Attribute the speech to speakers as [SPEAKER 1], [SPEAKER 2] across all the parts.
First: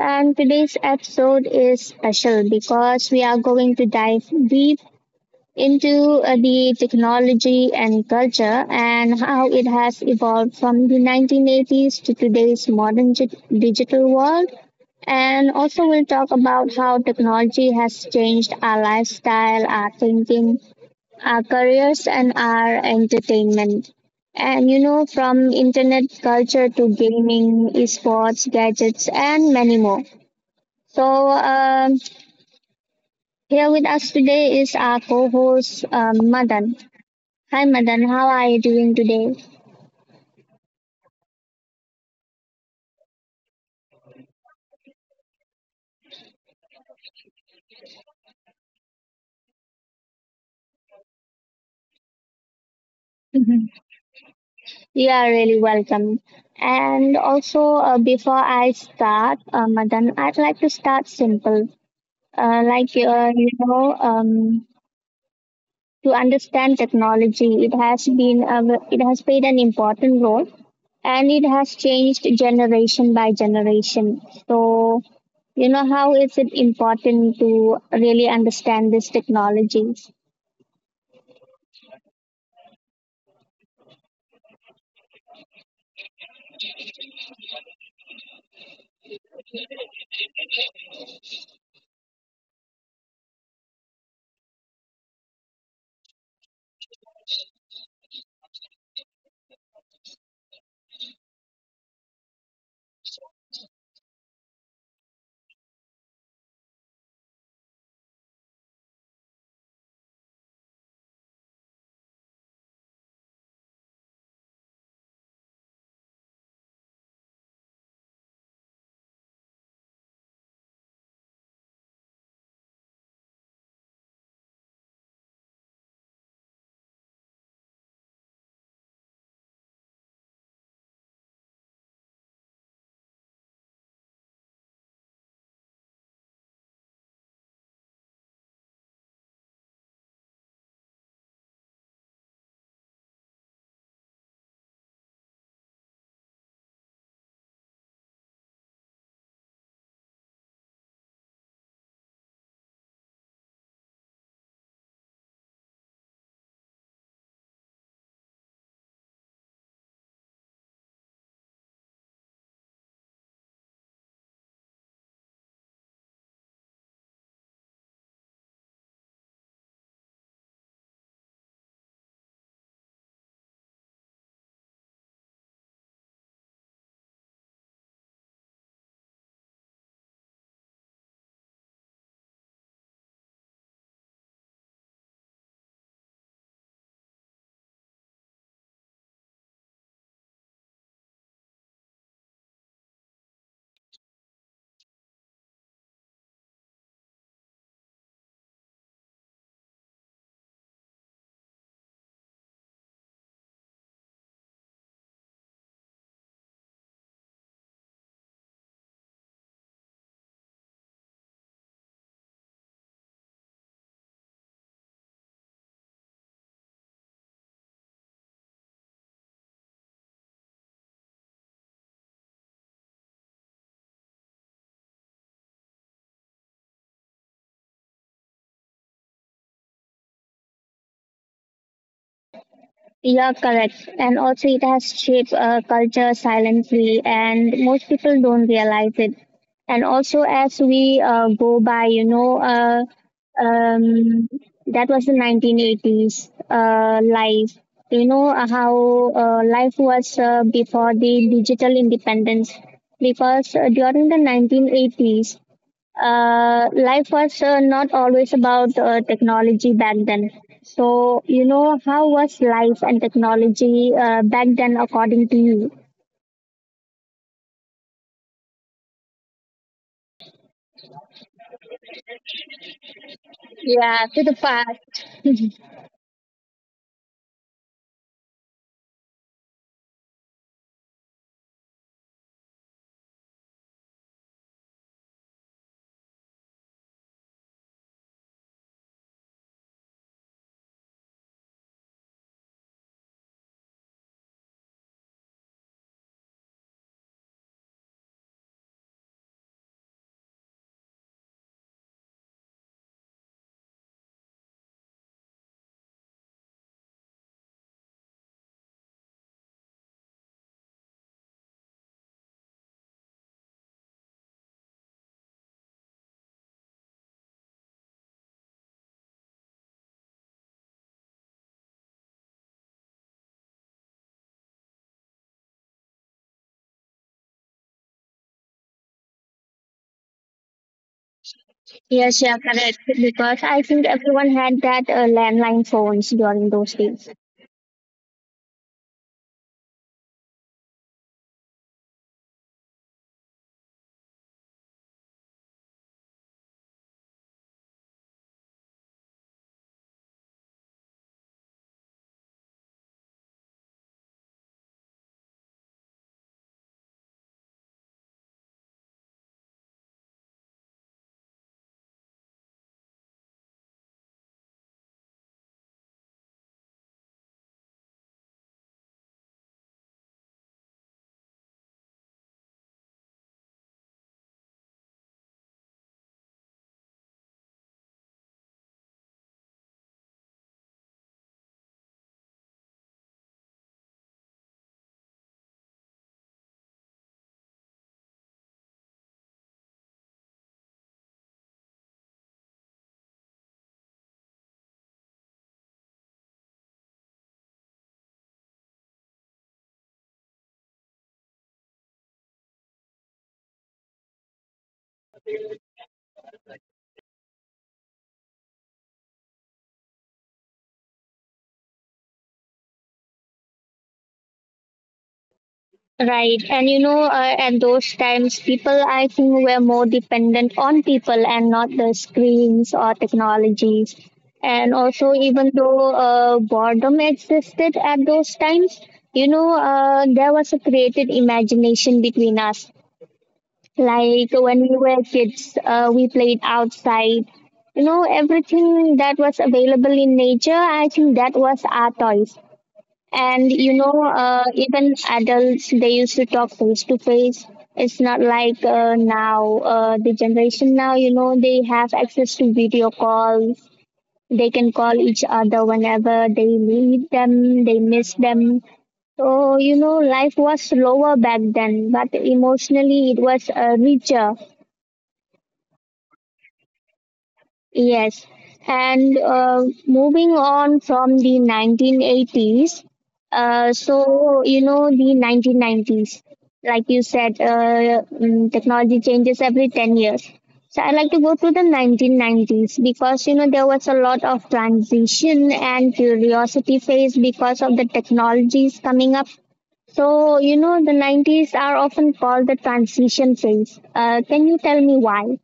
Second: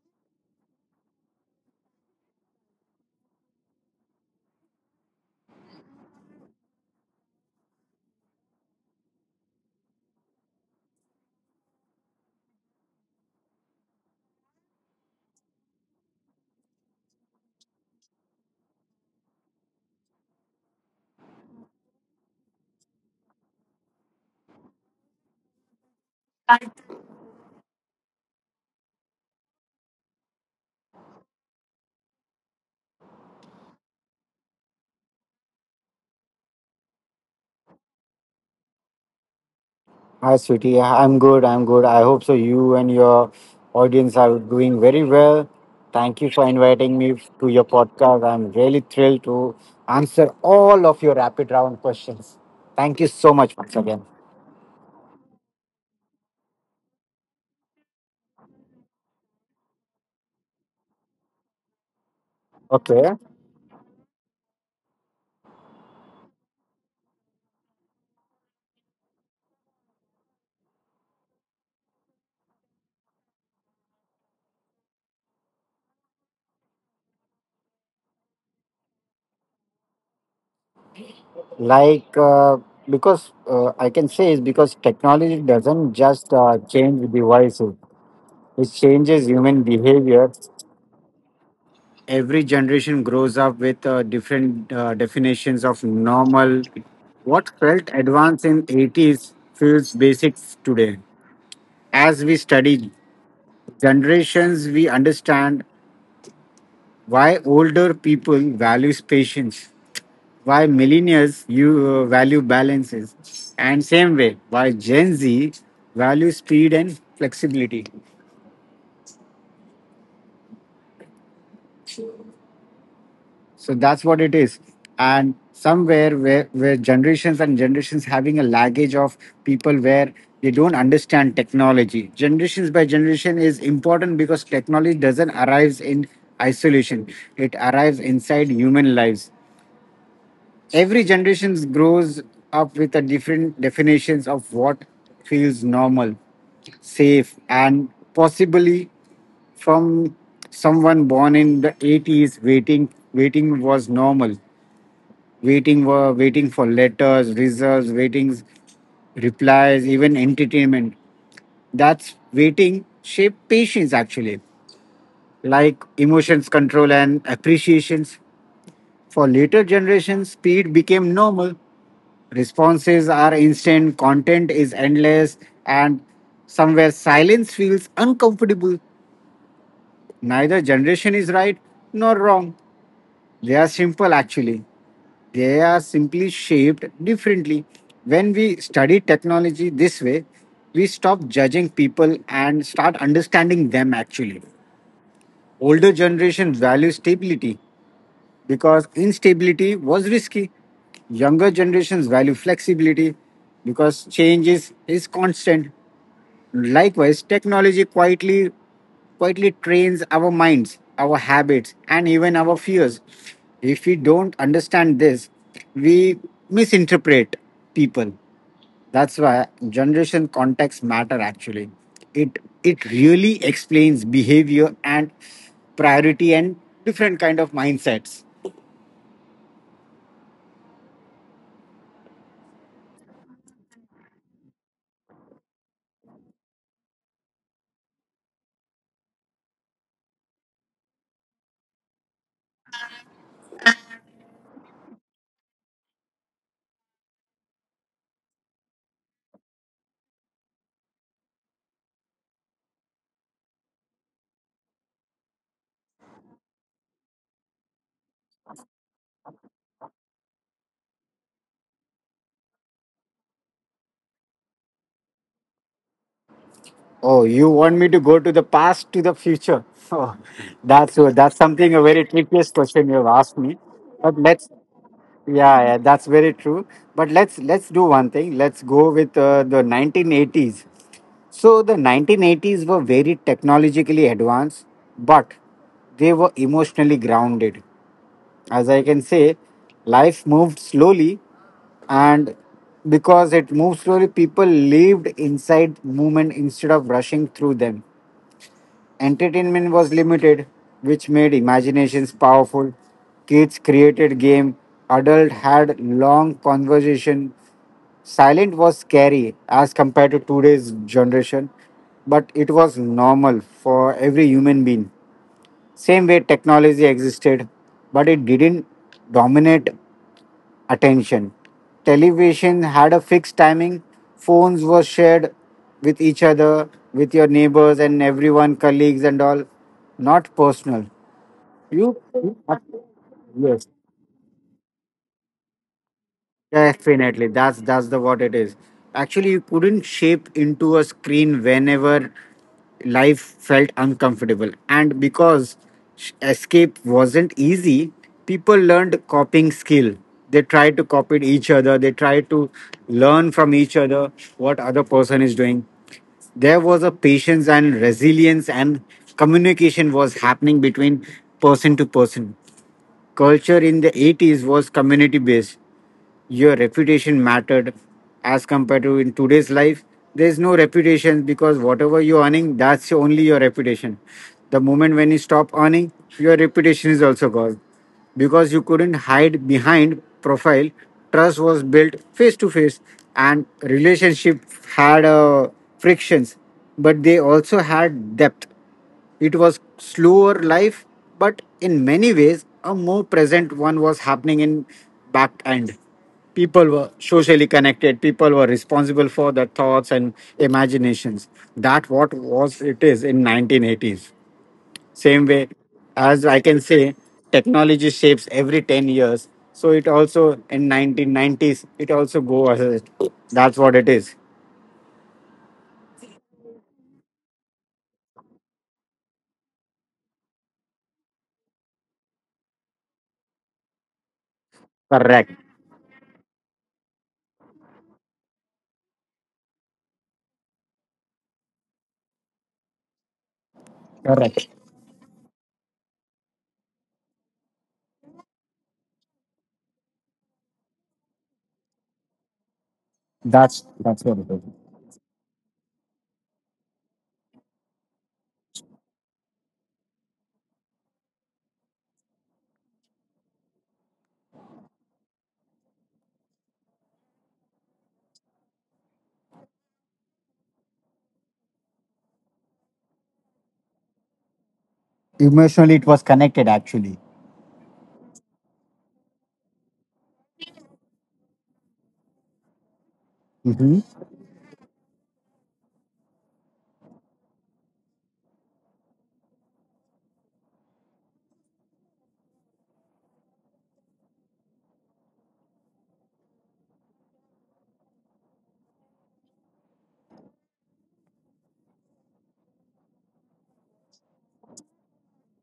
[SPEAKER 1] And today's episode is special because we are going to dive deep into the technology and culture and how it has evolved from the 1980s to today's modern digital world. And also, we'll talk about how technology has changed our lifestyle, our thinking, our careers and our entertainment. And you know, from internet culture to gaming, esports, gadgets, and many more. So, here with us today is our co host, Madan. Hi, Madan, how are you doing today?
[SPEAKER 2] Hi, Sweetie. I'm good. I'm good. I hope so. You and your audience are doing very well. Thank you for inviting me to your podcast. I'm really thrilled to answer all of your rapid round questions. Thank you so much
[SPEAKER 1] Mhm.
[SPEAKER 2] once again.
[SPEAKER 1] You are really welcome. And also, before I start, Madan, I'd like to start simple. Uh, like,
[SPEAKER 2] Okay.
[SPEAKER 1] uh, you know, um, to understand technology. It has played an important role and it has changed generation by generation. So you know, how is it important to really understand these technologies?
[SPEAKER 2] Like, uh, because I can say is because technology doesn't just change devices, it changes human behavior. Every generation grows up with different definitions of normal. What felt advanced in 80s feels basic today. As we study generations, we understand why older people values patience, why millennials you value balances, and same way why Gen Z values speed and flexibility. So that's what it is. And somewhere where generations and generations having a luggage of people where they don't understand technology. Generations by generation is important because technology doesn't arrive in isolation. It arrives inside human lives. Every generation grows up with a different definitions of what feels normal, safe, and possibly from someone born in the 80s. Waiting was normal, waiting for letters, results, waitings, replies, even entertainment. That's waiting shape patience actually, like emotions control and appreciations. For later generations, speed became normal. Responses are instant, content is endless, and somewhere silence feels uncomfortable. Neither generation is right nor wrong. They are simple actually. They are simply shaped differently. When we study technology this way, we stop judging people and start understanding them actually. Older generations value stability because instability was risky. Younger generations value flexibility because change is constant. Likewise, technology quietly trains our minds, our habits, and even our fears. If we don't understand this, we misinterpret people. That's why generation context matter actually. It really explains behavior and priority and different kind of mindsets.
[SPEAKER 1] Yeah, correct. And also, it has shaped culture silently, and most people don't realize it. And also, as we go by, um, that was the 1980s life. You know, how life was before the digital independence, because during the 1980s, life was not always about technology back then. So, you know, how was life and technology back then according to you?
[SPEAKER 2] Oh, you want me to go to the past to the future? Oh, that's something a very trickiest question you've asked me.
[SPEAKER 1] Yeah,
[SPEAKER 2] But
[SPEAKER 1] to the
[SPEAKER 2] let's—
[SPEAKER 1] past.
[SPEAKER 2] yeah, yeah, that's very true. But let's do one thing. Let's go with the 1980s. So the 1980s were very technologically advanced, but they were emotionally grounded. As I can say, life moved slowly, and because it moved slowly, people lived inside movement instead of rushing through them. Entertainment was limited, which made imaginations powerful. Kids created game, adult had long conversation. Silent was scary as compared to today's generation, but it was normal for every human being. Same way technology existed, but it didn't dominate attention. Television had a fixed timing, phones were shared with each other, with your neighbors and everyone, colleagues and all, not personal. You,
[SPEAKER 1] Yes,
[SPEAKER 2] you-
[SPEAKER 1] yeah, correct. Because I
[SPEAKER 2] yes.
[SPEAKER 1] think everyone had that landline phones during those days.
[SPEAKER 2] Definitely, that's the what it is. Actually, you couldn't shape into a screen whenever life felt uncomfortable, and because escape wasn't easy, people learned copying skill. They tried to copy each other. They tried to learn from each other what other person is doing. There was a patience and resilience, and communication was happening between person to person. Culture in the 80s was community based. Your reputation mattered as compared to in today's life. There's no reputation because whatever you're earning, that's only your reputation. The moment when you stop earning, your reputation is also gone, because you couldn't hide behind profile. Trust was built face to face, and relationship had frictions, but they also had depth. It was slower life, but in many ways a more present one was happening in back end. People were socially connected. People were responsible for their thoughts and imaginations. That what was it is in 1980s. Same way, as I can say, technology shapes every 10 years. So it also in 1990s it also go ahead. That's what it is.
[SPEAKER 1] Right, and you know, at those times, people I think were more dependent on people and not the screens or technologies. And also,
[SPEAKER 2] Correct.
[SPEAKER 1] even though boredom existed at those times, you know, there was a creative imagination between us. Like
[SPEAKER 2] Correct.
[SPEAKER 1] when we were kids, we played outside. You know, everything that was available in nature, I think that was our toys. And
[SPEAKER 2] That's
[SPEAKER 1] you
[SPEAKER 2] that's
[SPEAKER 1] know,
[SPEAKER 2] what it is.
[SPEAKER 1] even adults they used to talk face to face. It's not like now the generation now. You know, they have access to video calls. They can call each other whenever they need them. They miss them. So you know, life was slower back then, but emotionally it was richer.
[SPEAKER 2] Emotionally, it was connected actually.
[SPEAKER 1] Yes, and moving on from the 1980s,
[SPEAKER 2] Mhm.
[SPEAKER 1] so you know the 1990s, like you said, technology changes every 10 years. So I like to go to the 1990s because you know there was a lot of transition and curiosity phase because of the technologies coming up. So you know the 90s are often called the transition phase. Can you tell me why?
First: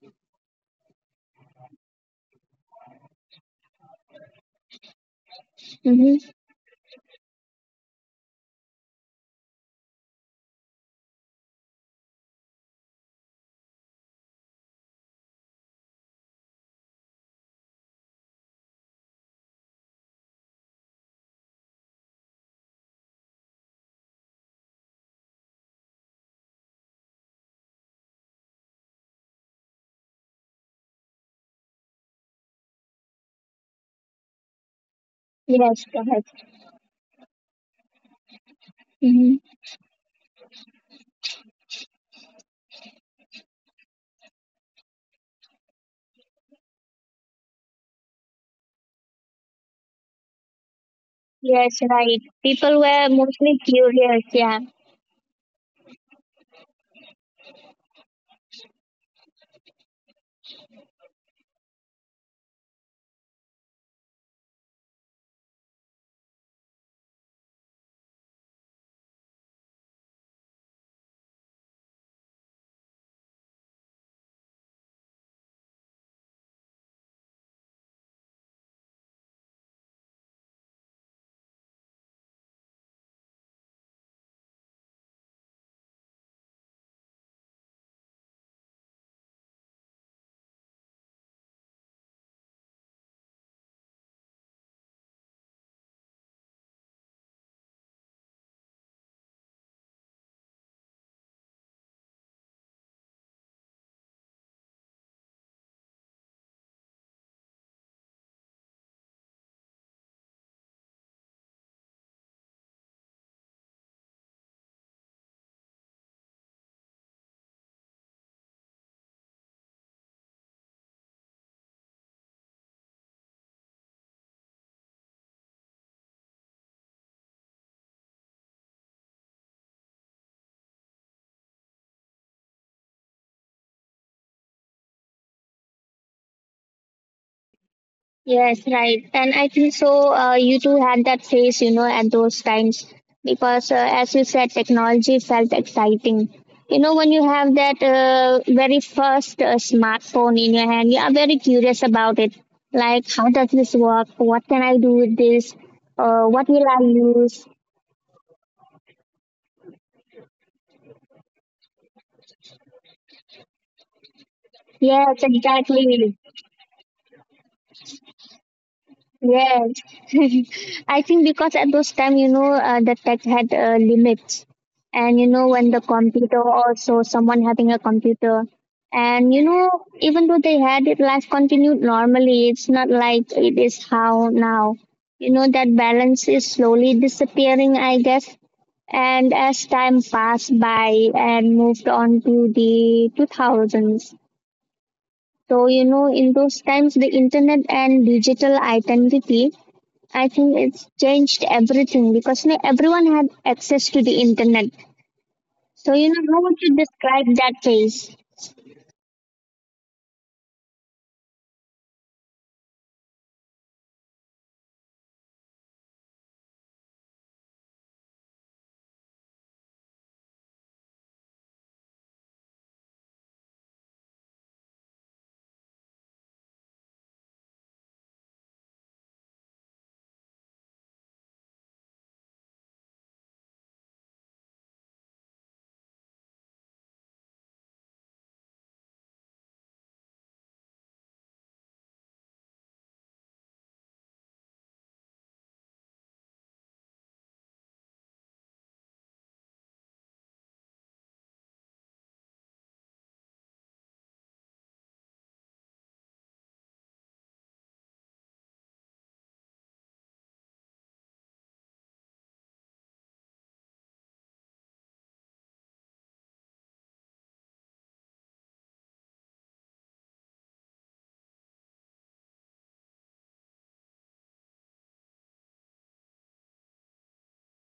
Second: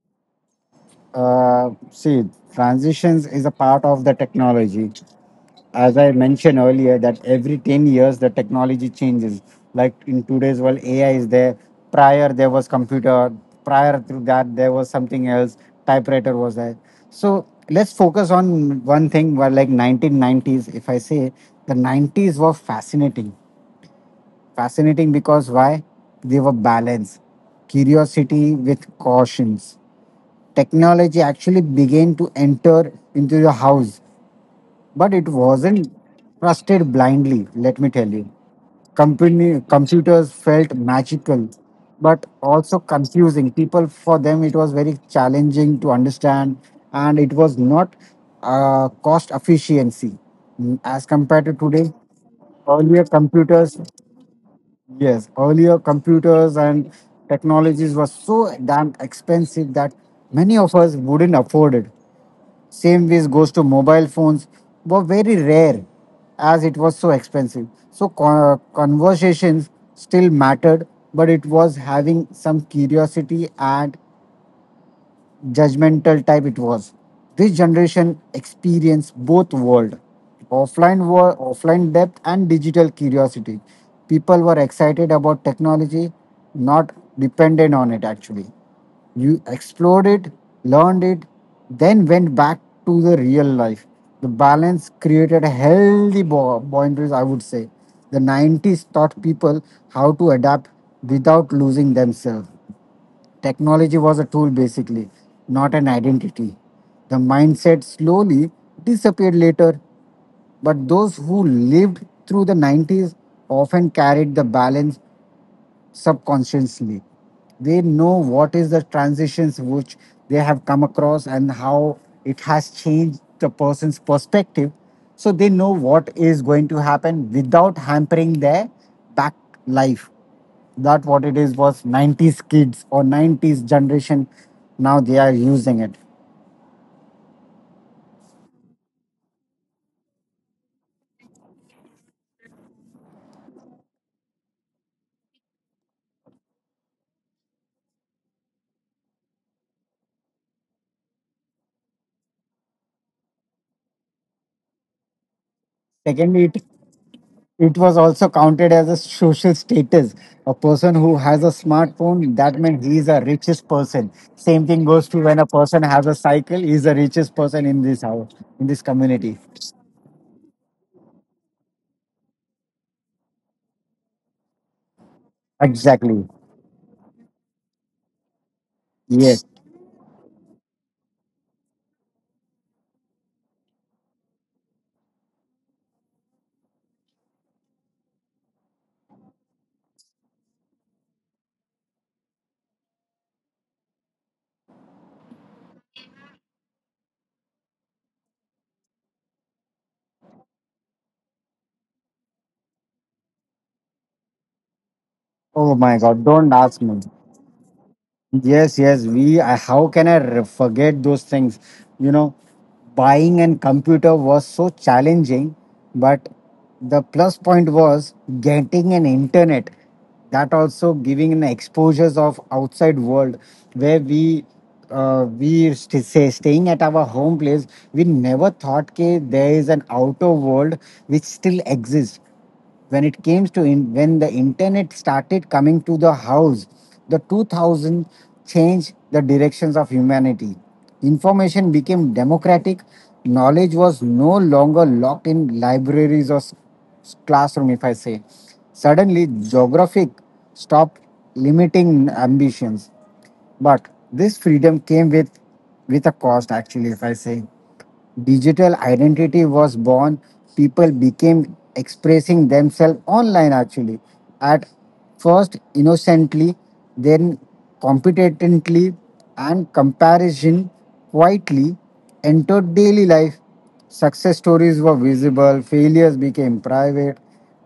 [SPEAKER 2] See, transitions is a part of the technology. As I
[SPEAKER 1] Hmm.
[SPEAKER 2] mentioned earlier, that every 10 years the technology changes. Like in today's world, AI is there. Prior there was computer. Prior to that there was something else. Typewriter was there. So let's focus on one thing. Where like 1990s, if I say the 90s were fascinating. Fascinating because why? They were balanced. Curiosity with cautions. Technology actually began to enter into your house, but it
[SPEAKER 1] Yes,
[SPEAKER 2] wasn't
[SPEAKER 1] go ahead.
[SPEAKER 2] trusted blindly, let me tell you.
[SPEAKER 1] Mm-hmm.
[SPEAKER 2] Company, computers felt magical, but also confusing. People, for them, it was very challenging to understand, and it was not cost efficiency. As compared to
[SPEAKER 1] Yes,
[SPEAKER 2] today,
[SPEAKER 1] right. People
[SPEAKER 2] earlier
[SPEAKER 1] were mostly
[SPEAKER 2] computers—
[SPEAKER 1] curious. Yeah.
[SPEAKER 2] yes, earlier computers and technologies were so damn expensive that many of us wouldn't afford it. Same ways goes to mobile phones were very rare as it was so expensive. So conversations still mattered, but it was having some curiosity and judgmental type it was. This generation experienced both world, offline depth and digital curiosity. People were excited about technology, not dependent on it actually. You explored it, learned it, then went back to the real life. The balance created a healthy boundaries, I would say. The 90s taught people how to adapt without losing themselves. Technology was a tool basically, not an identity. The mindset slowly disappeared later, but those who lived through the 90s often carried the balance subconsciously. They know what is the transitions which they have come across and how it has changed the person's perspective. So they know what is going to happen without hampering their back life. That what it is was 90s kids or 90s generation. Now they are using it.
[SPEAKER 1] Yes, right. And I think so. You two had that phase, you know, at those times because, as you said, technology felt exciting. You know, when you have that very first smartphone in your hand, you are very curious about it. Like, how does this work? What can I do with this?
[SPEAKER 2] Secondly,
[SPEAKER 1] What
[SPEAKER 2] it,
[SPEAKER 1] will I use?
[SPEAKER 2] it was also counted as a social status. A person who has a smartphone, that means he is a richest person. Same thing goes to
[SPEAKER 1] Yes,
[SPEAKER 2] when a person has a
[SPEAKER 1] exactly.
[SPEAKER 2] cycle, he is the richest person in this house, in this community.
[SPEAKER 1] Yes, I think because at those time, you know, the tech had limits, and you know, when the
[SPEAKER 2] Exactly,
[SPEAKER 1] computer also someone having a computer, and
[SPEAKER 2] yes.
[SPEAKER 1] you know, even though they had it, life continued normally. It's not like it is how now. You know, that balance is slowly disappearing, I guess. And as time passed by and moved on to the 2000s, so you know, in those times, the internet and digital identity I think it's changed everything because you know, everyone had access to the internet.
[SPEAKER 2] Oh
[SPEAKER 1] So
[SPEAKER 2] my
[SPEAKER 1] you
[SPEAKER 2] god,
[SPEAKER 1] know, how
[SPEAKER 2] don't
[SPEAKER 1] would you
[SPEAKER 2] ask me.
[SPEAKER 1] describe that phase?
[SPEAKER 2] Yes, yes. How can I forget those things? You know, buying a computer was so challenging, but the plus point was getting an internet. That also giving an exposures of outside world where we say staying at our home place. We never thought that there is an outer world which still exists. When it came to when the internet started coming to the house, the 2000 changed the directions of humanity. Information became democratic. Knowledge was no longer locked in libraries or classroom, if I say. Suddenly geographic stopped limiting ambitions, but this freedom came with a cost actually, if I say. Digital identity was born. People became expressing themselves online actually. At first innocently, then competently, and comparison quietly entered daily life. Success stories were visible, failures became private,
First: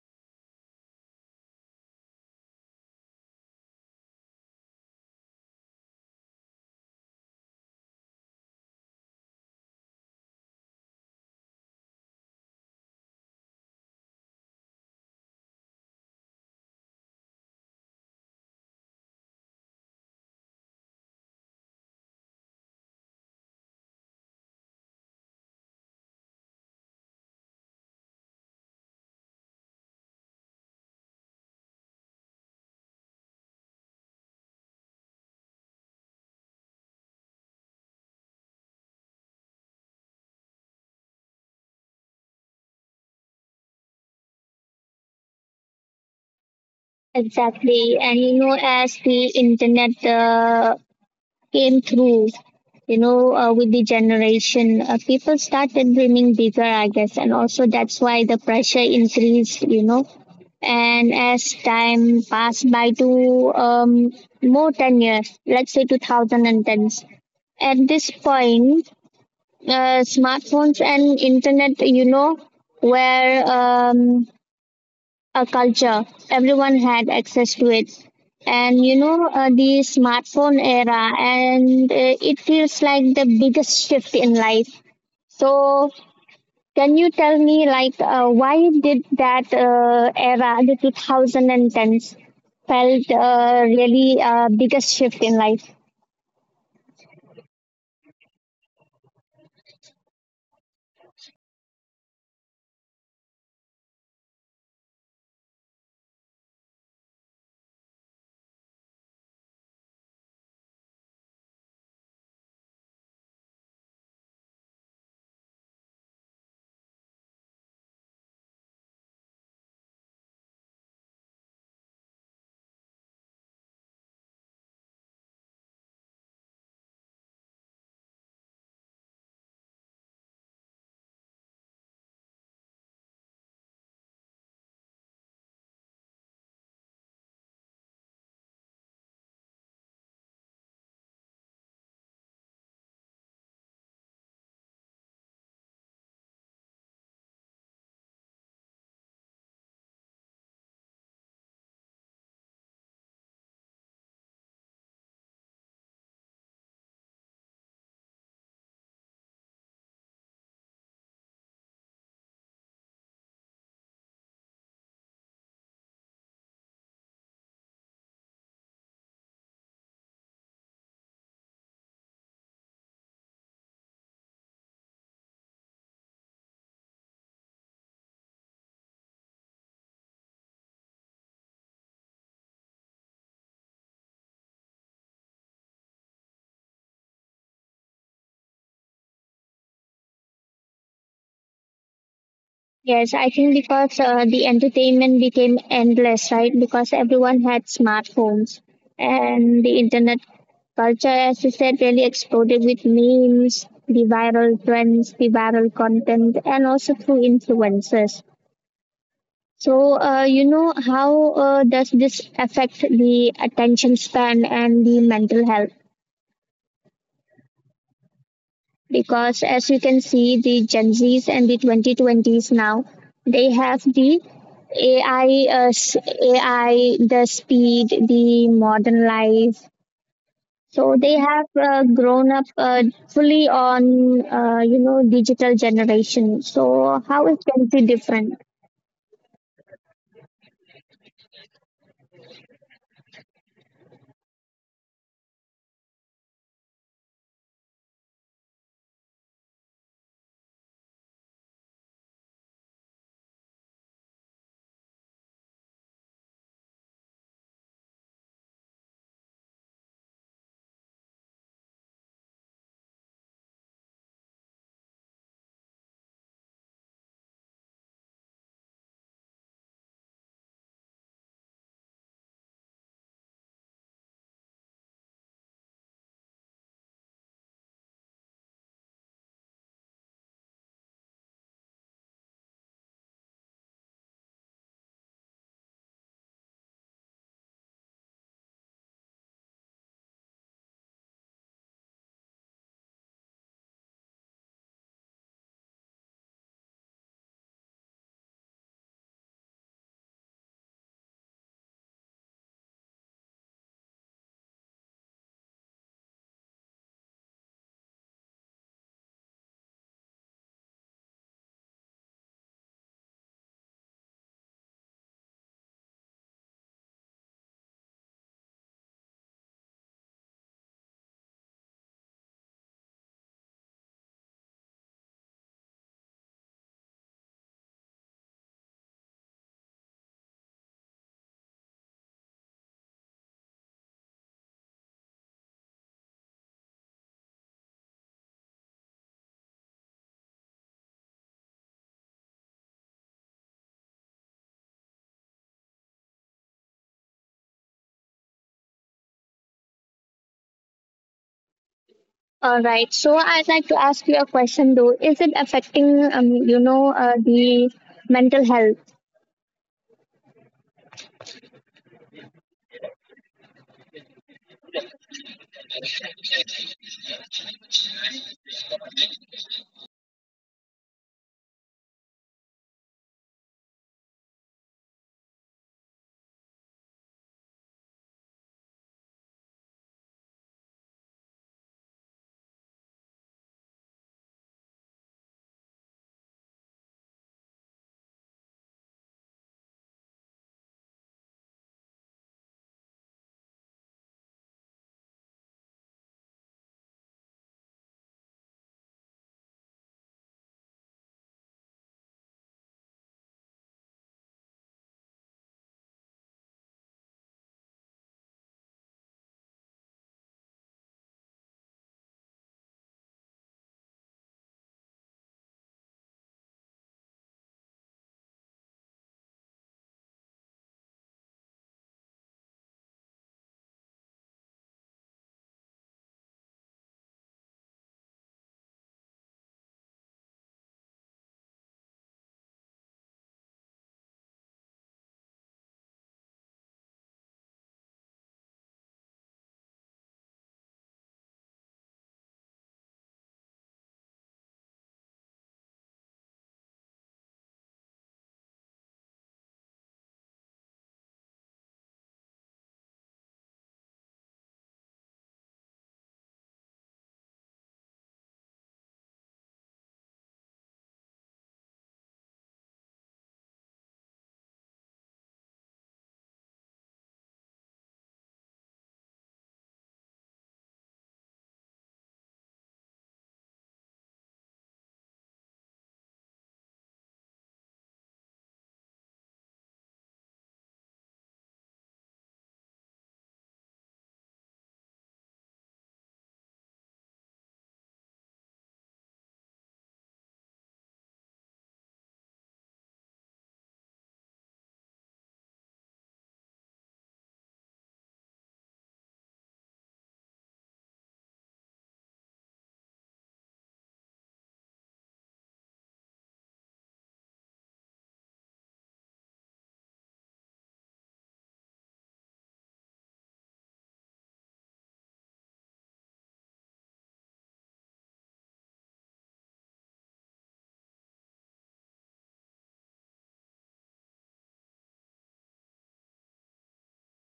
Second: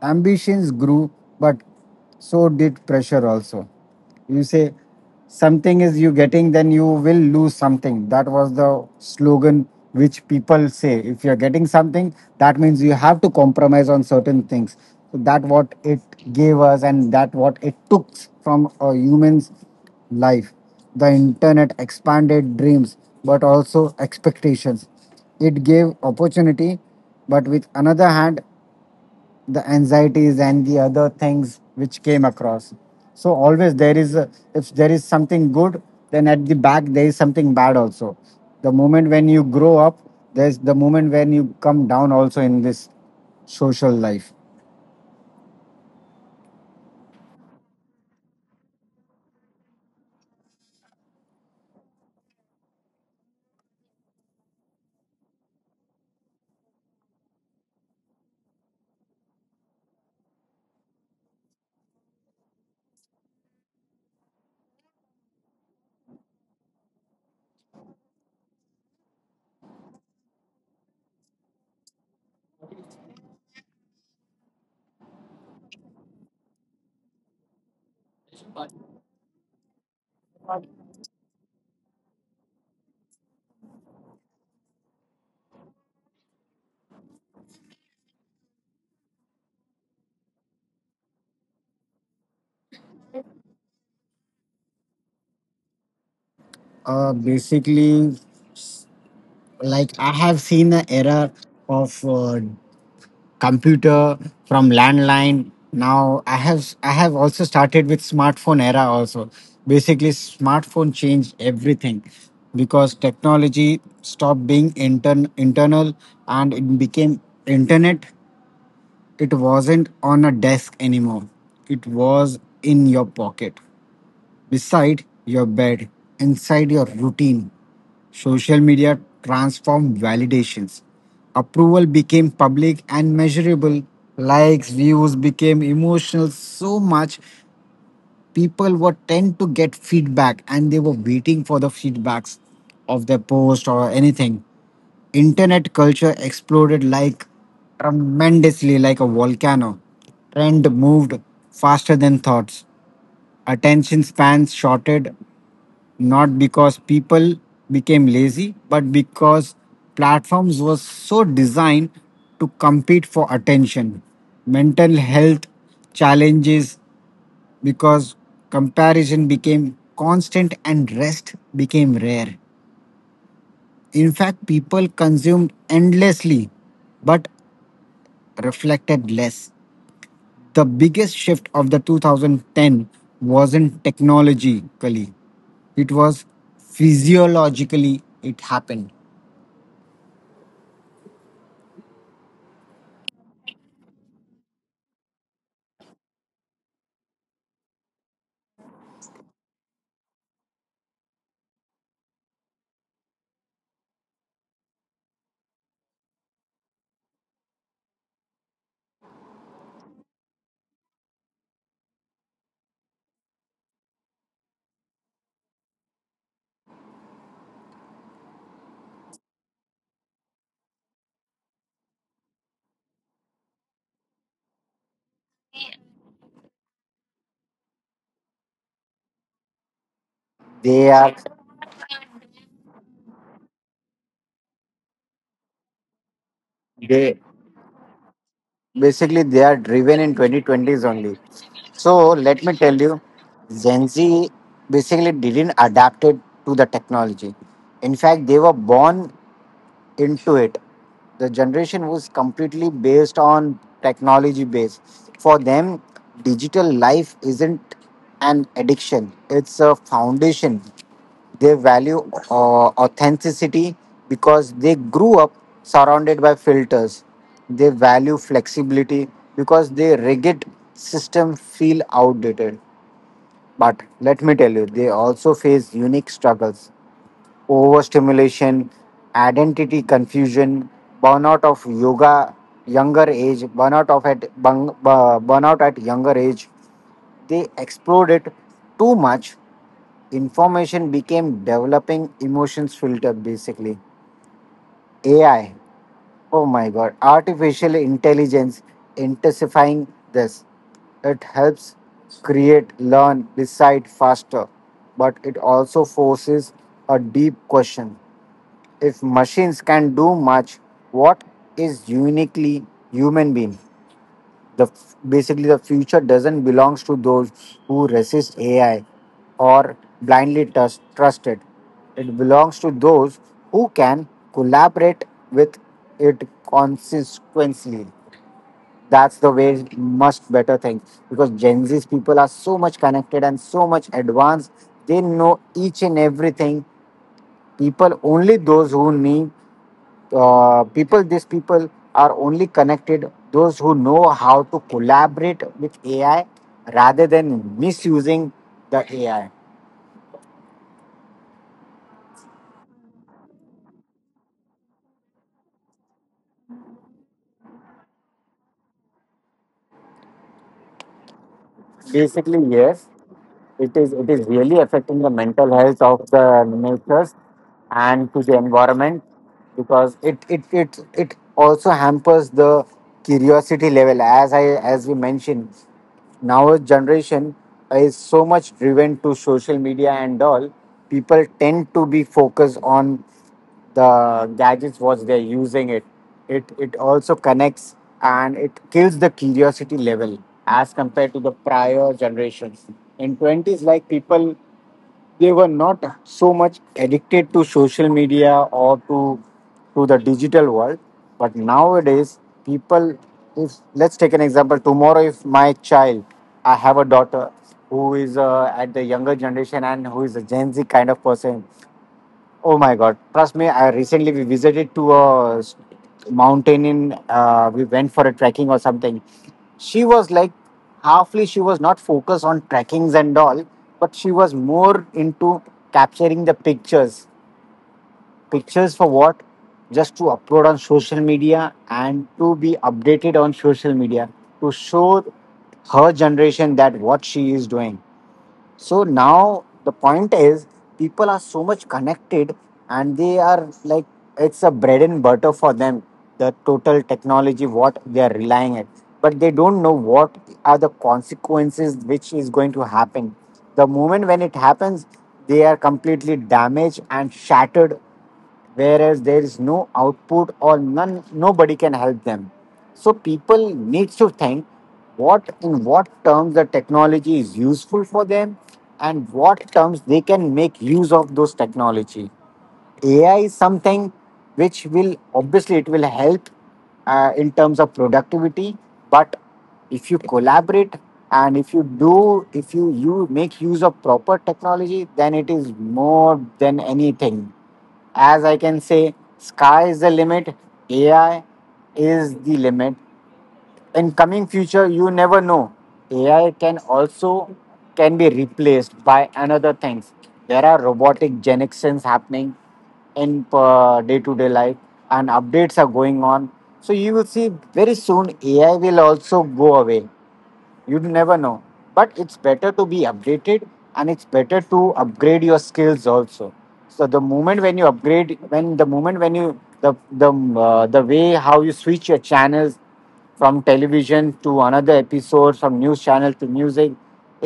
[SPEAKER 2] ambitions grew, but so did pressure also. You say something is you getting, then you will lose something. That was the slogan which people say. If you're getting something, that means you have to compromise on certain things. So that what it gave us, and that what it took from a human's life. The internet expanded dreams, but also expectations. It gave opportunity, but with another hand, the anxieties and the other things which came across. So always there is a— if there is something good, then at the back there is something bad also. The moment when you grow up, there's the moment when you come down also in this social life.
[SPEAKER 1] Exactly? And you know, as the internet came through, you know, with the generation, people started dreaming bigger, I guess, and also that's why the pressure increased. You know, and as time passed by to more 10 years, let's say 2010s. At this point, smartphones and internet, you know, were a culture. Everyone had access to it. And you know, the smartphone era, and it feels like the biggest shift in life. So, can you tell me, like, why did that era, the 2010s, felt really biggest shift in life?
[SPEAKER 2] Basically, like I have seen an era of computer, from landline. Now I have also started with smartphone era also. Basically smartphone changed everything because technology stopped being internal and it became internet. It wasn't on a desk anymore. It was in your pocket, beside your bed, inside your routine. Social media transformed validations. Approval became public and measurable. Likes, views became emotional so much. People were tend to get feedback and they were waiting for the feedbacks of their post or anything. Internet culture exploded like tremendously, like a volcano. Trend moved faster than thoughts. Attention spans shorted not because people became lazy, but because platforms were so designed to compete for attention. Mental health challenges because comparison became constant and rest became rare. In fact, people consumed endlessly but reflected less. The biggest shift of the 2010 wasn't technologically, it was physiologically it happened.
[SPEAKER 1] Yes, I think because the entertainment became endless, right? Because everyone had smartphones and the internet culture, as you said, really exploded with memes, the viral trends, the viral content, and also through influencers. So, you know, how does this affect the attention span and the mental health? Because as you can see the Gen Z's and the 2020s now, they have the AI, uh, s- AI, the speed, the modern life.
[SPEAKER 2] They
[SPEAKER 1] So they
[SPEAKER 2] are
[SPEAKER 1] have grown up fully on, you know, digital generation. So
[SPEAKER 2] they
[SPEAKER 1] how is Gen Z different?
[SPEAKER 2] basically they are driven in 2020s only. So let me tell you, Gen Z basically didn't adapt it to the technology. In fact, they were born into it. The generation was completely based on technology base. For them, digital life isn't an addiction, it's a foundation. They value authenticity because they grew up surrounded by filters. They value flexibility because their rigid system feel outdated. But let me tell you, they also face unique struggles: overstimulation, identity confusion, burnout of yoga younger age, burnout of at bung, bu- burnout at younger age. They explored it too much. Information became developing emotions filter basically. AI. Oh my god, artificial intelligence intensifying this. It helps create, learn, decide faster, but it also forces a deep question. If machines can do much, what is uniquely human being? Basically, the future doesn't belong to those who resist AI or blindly trust it. It belongs to those who can collaborate with it consistently. That's the way much better thing because Gen Z people are so much connected and so much advanced. They know each and everything. People only those who need people these people are only connected those who know how to collaborate with ai rather than misusing the ai
[SPEAKER 1] All right, so I'd like to ask you a question though, is it affecting you know, the mental health?
[SPEAKER 2] basically yes. It is really affecting the mental health of the natures and to the environment because it also hampers the curiosity level as I as we mentioned. Now generation is so much driven to social media and all. People tend to be focused on the gadgets what they're using it also connects and it kills the curiosity level as compared to the prior generations in 20s, like people they were not so much addicted to social media or to the digital world, but nowadays people if let's take an example tomorrow if my child, I have a daughter who is at the younger generation and who is a gen z kind of person. Oh my God! Trust me, I recently we visited to a mountain in. We went for a trekking or something. She was like halfly. She was not focused on trekkings and all, but she was more into capturing the pictures. Pictures for what? Just to upload on social media and to be updated on social media to show her generation that what she is doing. So now the point is, people are so much connected, and they are like it's a bread and butter for them. The total technology, what they are relying at, but they don't know what are the consequences which is going to happen. The moment when it happens, they are completely damaged and shattered whereas there is no output or none nobody can help them. So people need to think what in what terms the technology is useful for them and what terms they can make use of those technology. AI is something which will obviously it will help in terms of productivity, but if you collaborate and if you do if you you make use of proper technology, then it is more than anything. As I can say, sky is the limit. AI is the limit, in coming future you never know ai can also can be replaced by another things. There are robotic generations happening in day-to-day life and updates are going on, so you will see very soon ai will also go away, you never know. But it's better to be updated and it's better to upgrade your skills also. So the moment when you upgrade when the moment when you the way how you switch your channels from television to another episode from news channel to music,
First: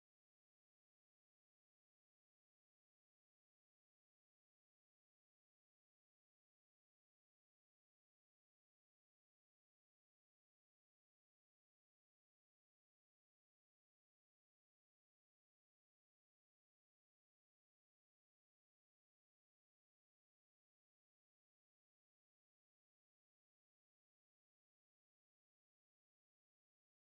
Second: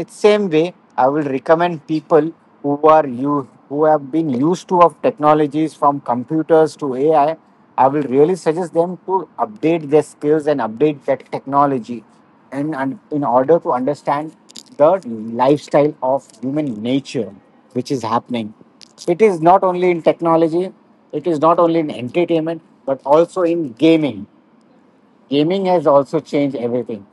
[SPEAKER 2] it's same way I will recommend people who are you who have been used to of technologies from computers to ai, I will really suggest them to update their skills and update that technology and in order to understand the lifestyle of human nature which is happening. It is not only in technology, it is not only in entertainment, but also in gaming. Gaming has also changed everything.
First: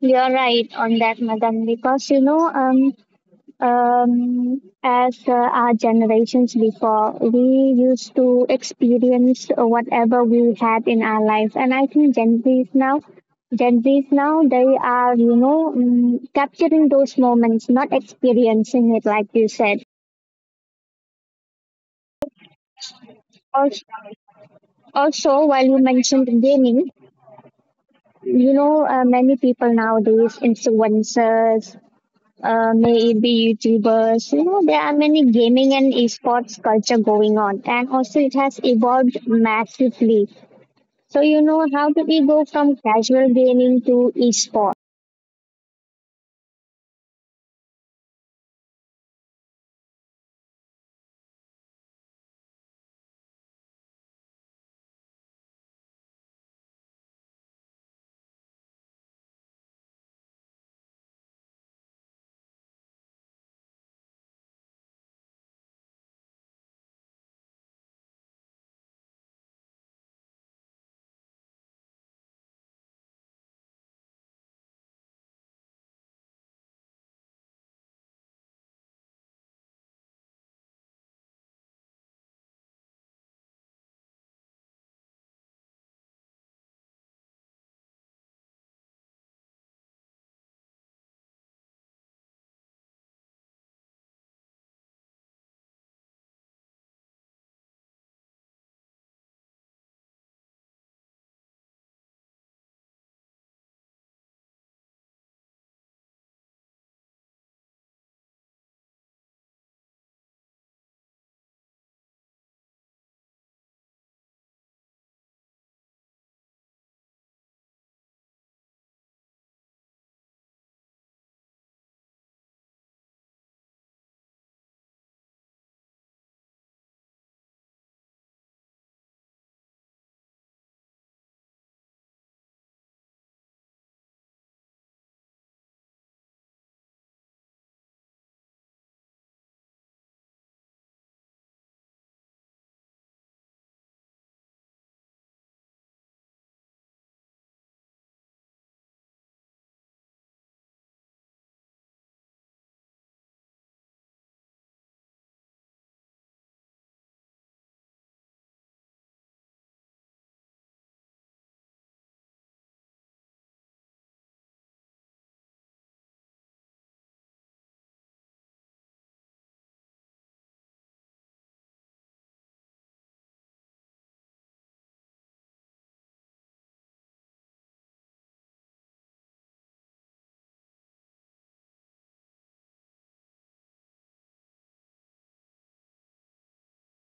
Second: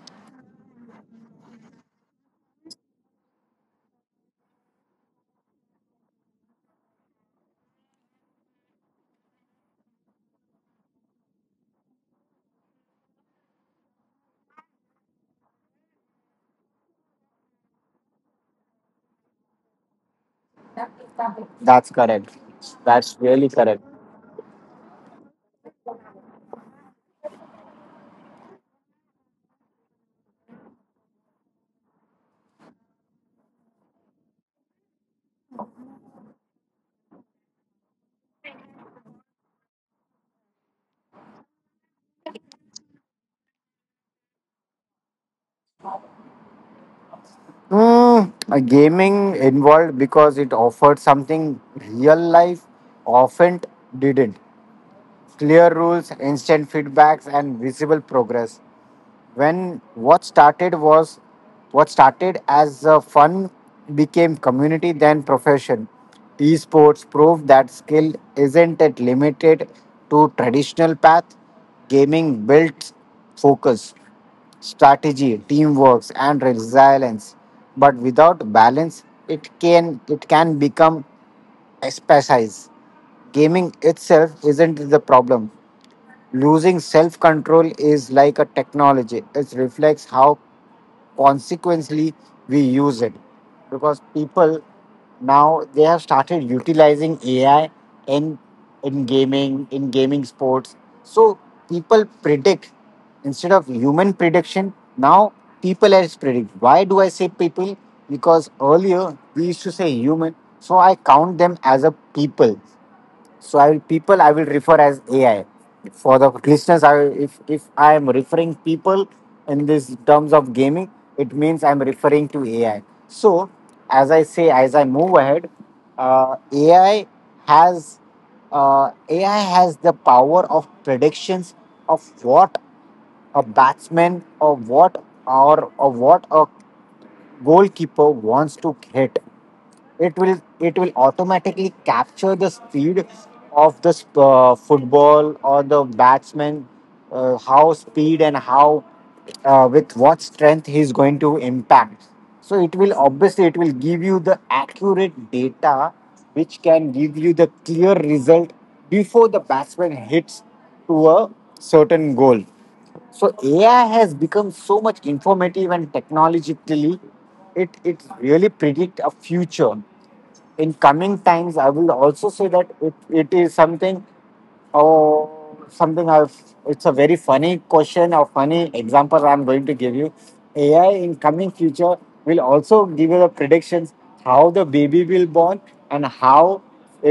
[SPEAKER 1] You're right on that, madam because you know, as our generations before, we used to experience whatever we had in our life, and I think Gen Zs now, they are you know capturing those moments, not experiencing it like you said.
[SPEAKER 2] That's correct. That's really correct.
[SPEAKER 1] Also, Also, while you mentioned gaming, you know, many people nowadays, influencers, may it be YouTubers. You know, there are many gaming and esports culture going on, and also it has evolved massively. So you know, how do we go from casual gaming to esports?
[SPEAKER 2] Mm, a gaming involved because it offered something real life often didn't. Clear rules, instant feedbacks, and visible progress. When what started was What started as a fun became community then profession. Esports proved that skill isn't it limited to traditional path. Gaming built focus, strategy, teamwork and resilience, but without balance it can become expertise. Gaming itself isn't the problem. Losing self control is like a technology, it reflects how consequently we use it. Because people now they have started utilizing AI in, in gaming sports. So people predict instead of human prediction, now people as predict. Why do I say people? Because earlier we used to say human, so I count them as a people. So I will people I will refer as AI. For the listeners, if I am referring people in this terms of gaming, it means I'm referring to AI. So as I say, as I move ahead, AI has AI has the power of predictions of what a batsman or what or what a goalkeeper wants to hit. It will automatically capture the speed of the football or the batsman, how speed and how with what strength he's going to impact. So it will obviously it will give you the accurate data which can give you the clear result before the batsman hits to a certain goal. So ai has become so much informative and technologically it really predict a future. In coming times, I will also say that it is something or something I've it's a very funny question or funny example I'm going to give you. AI in coming future will also give you the predictions how the baby will born and how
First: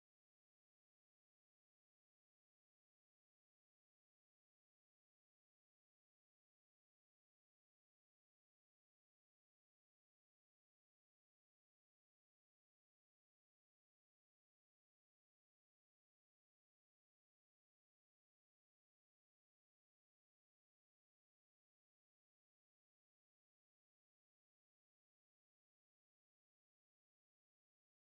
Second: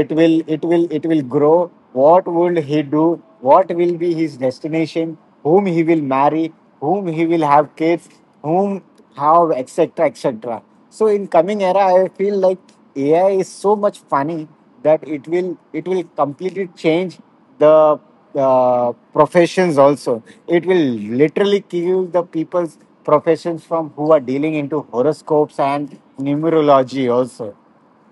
[SPEAKER 2] it will grow, what will he do, what will be his destination, whom he will marry, whom he will have kids, whom how etc etc. So in coming era I feel like AI is so much funny that it will completely change the professions also. It will literally kill the people's professions from who are dealing into horoscopes and numerology also.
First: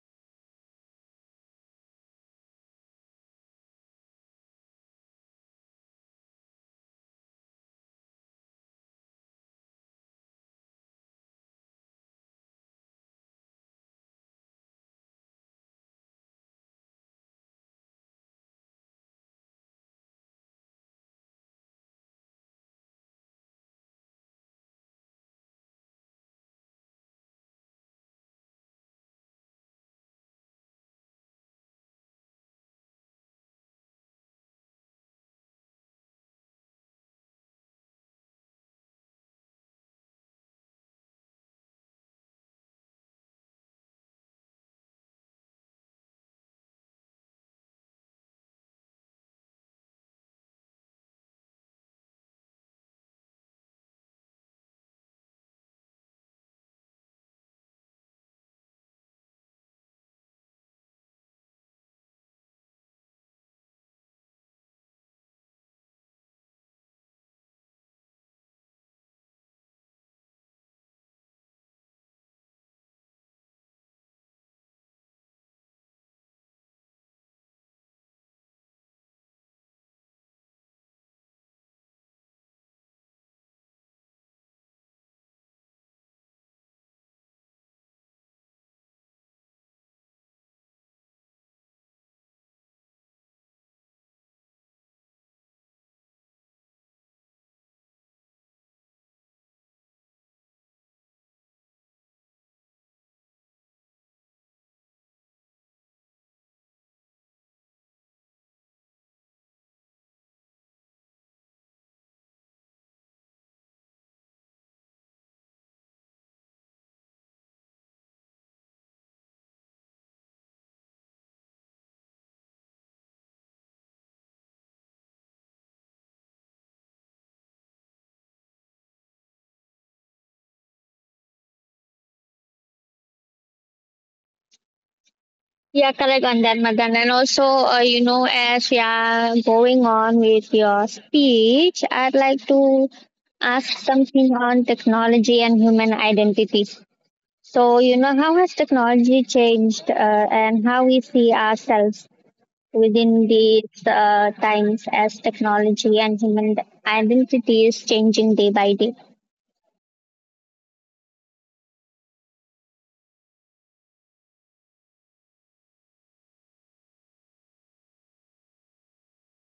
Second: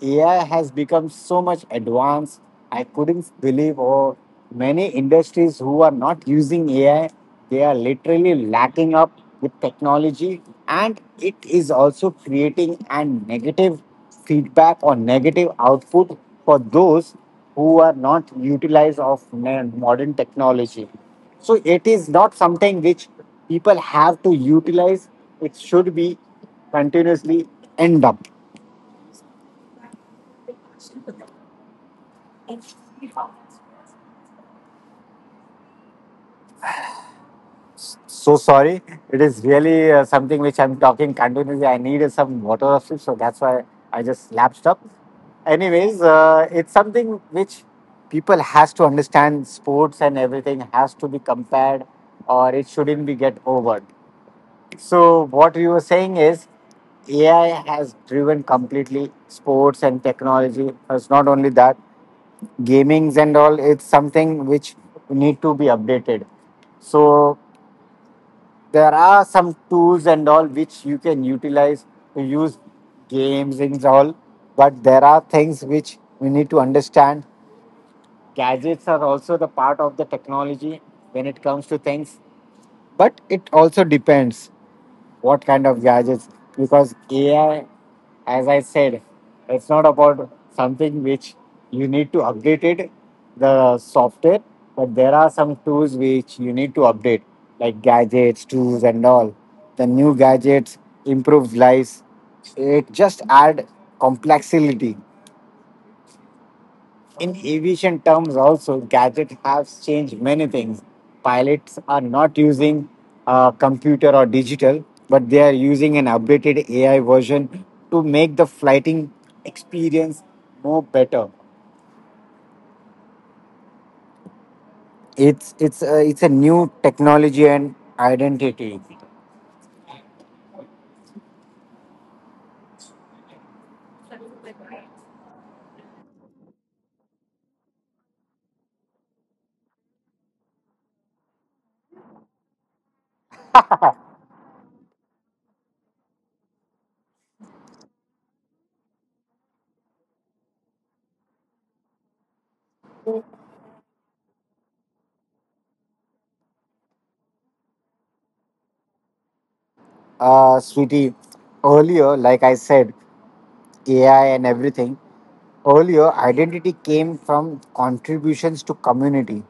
[SPEAKER 2] AI has become so much advanced. I couldn't believe oh, many industries who are not using AI, they are literally lacking up with technology and it is also creating a negative feedback or negative output for those who are not utilized of modern technology. So it is not something which people have to utilize. It should be continuously end up. So sorry, it is really something which I'm talking continuously. I needed some water or something, so that's why I just lapsed up. Anyways, it's something which people has to understand. Sports and everything has to be compared, or it shouldn't be get over. So what you were saying is AI has driven completely sports and technology. It's not only that. Gamings and all, it's something which need to be updated. So there are some tools and all which you can utilize to use games and all, but there are things which we need to understand. Gadgets are also the part of the technology when it comes to things, but it also depends what kind of gadgets, because ai, as I said, it's not about something which you need to update it the software, but there are some tools which you need to update, like gadgets tools and all. The new gadgets improve lives, it just add complexity. In aviation terms, also, gadget has changed many things. Pilots are not using computer or digital, but they are using an updated AI version to make the flighting experience more better. It's a new technology and identity.
[SPEAKER 1] Yeah, correct on that, Madan. And also, you know, as you are going on with your speech, I'd like to ask something on technology and human identity. So, you know, how has technology changed and how we see ourselves within these times as technology and human identity is changing day by day?
[SPEAKER 2] Sweetie, earlier, like I said. AI, and everything. Earlier, identity came from contributions to community,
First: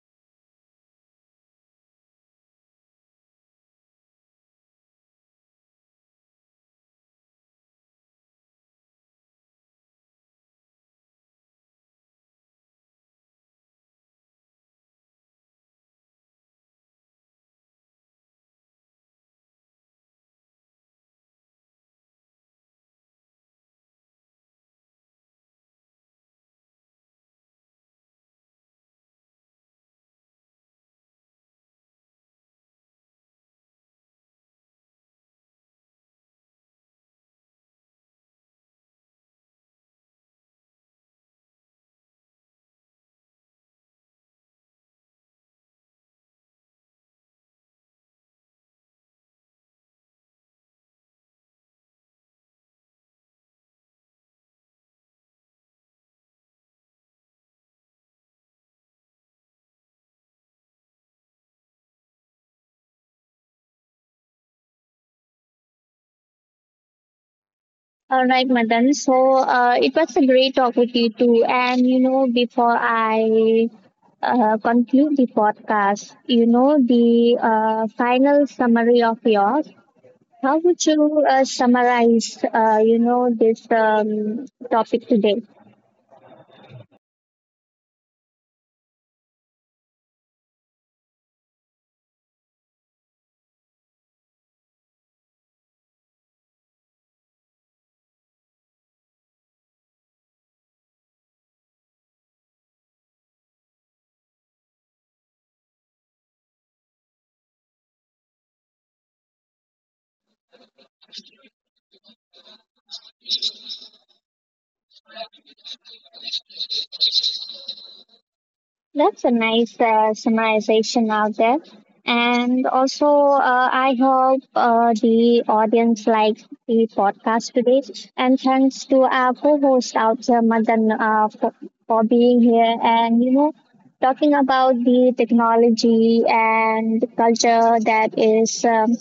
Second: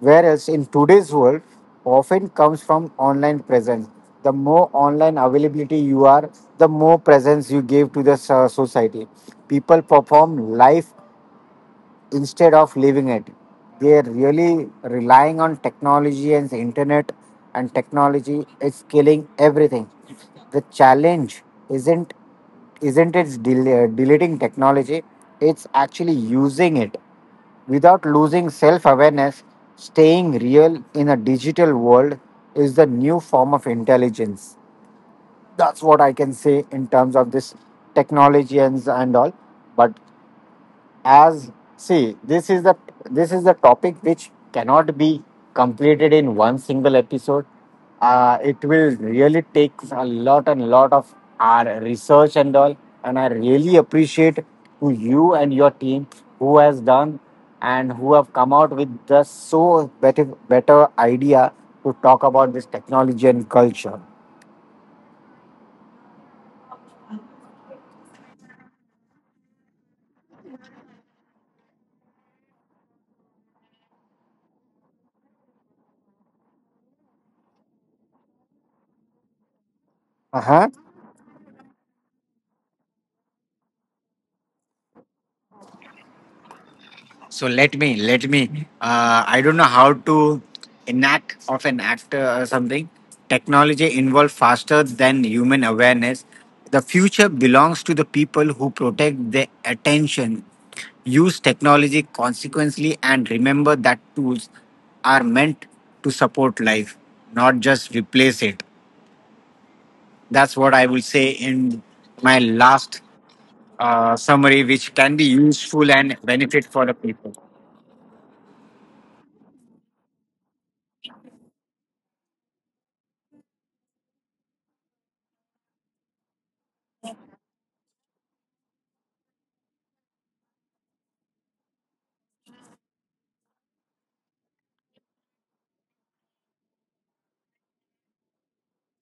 [SPEAKER 2] whereas in today's world, often comes from online presence. The more online availability you are, the more presence you give to the society. People perform life instead of leaving it. They're really relying on technology and the internet, and technology is killing everything. The challenge isn't isn't deleting technology; it's actually using it without losing self awareness, staying real in a digital world is the new form of intelligence. That's what I can say in terms of this technology and all. But as see this is the topic which cannot be completed in one single episode. Uh, it will really take a lot and lot of our research and all, and I really appreciate to you and your team who has done and who have come out with the so better idea to talk about this technology and culture.
[SPEAKER 1] All right, Madan. So it was a great talk with you too. And you know, before I conclude the podcast, you know, the final summary of yours.
[SPEAKER 2] Uh
[SPEAKER 1] How
[SPEAKER 2] huh.
[SPEAKER 1] would you summarize, you know, this topic today?
[SPEAKER 2] So let me. I don't know how to enact of an actor or something. Technology involved faster than human awareness. The future belongs to the people who protect their attention, use technology consequently, and remember that tools are meant to support life, not just replace it. That's what I will say in my last summary, which can be useful and benefit for the people.
[SPEAKER 1] That's a nice summarization out there. And also, I hope the audience likes the podcast today. And thanks to our co-host out there, Madan, for being here and, you know, talking about the technology and culture that is um,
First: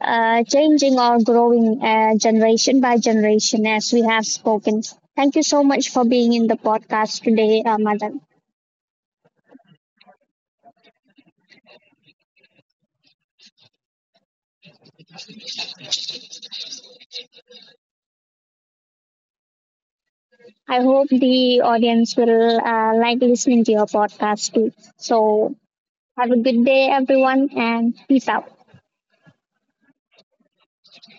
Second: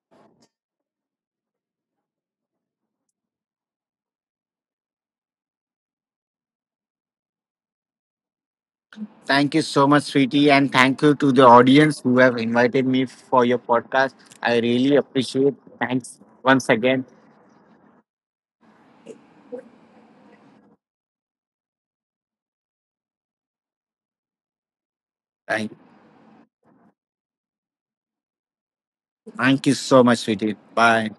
[SPEAKER 1] uh, changing or growing generation by generation as we have spoken. Thank you so much for being in the podcast today, Madan.
[SPEAKER 2] Thank you so much, sweetie, and thank you to the audience who have invited me for your podcast. I really appreciate. Thanks once again.
[SPEAKER 1] I hope the audience will like listening to your podcast too. So,
[SPEAKER 2] Thank,
[SPEAKER 1] have a good day, everyone, and peace out.
[SPEAKER 2] thank you so much, sweetie. Bye.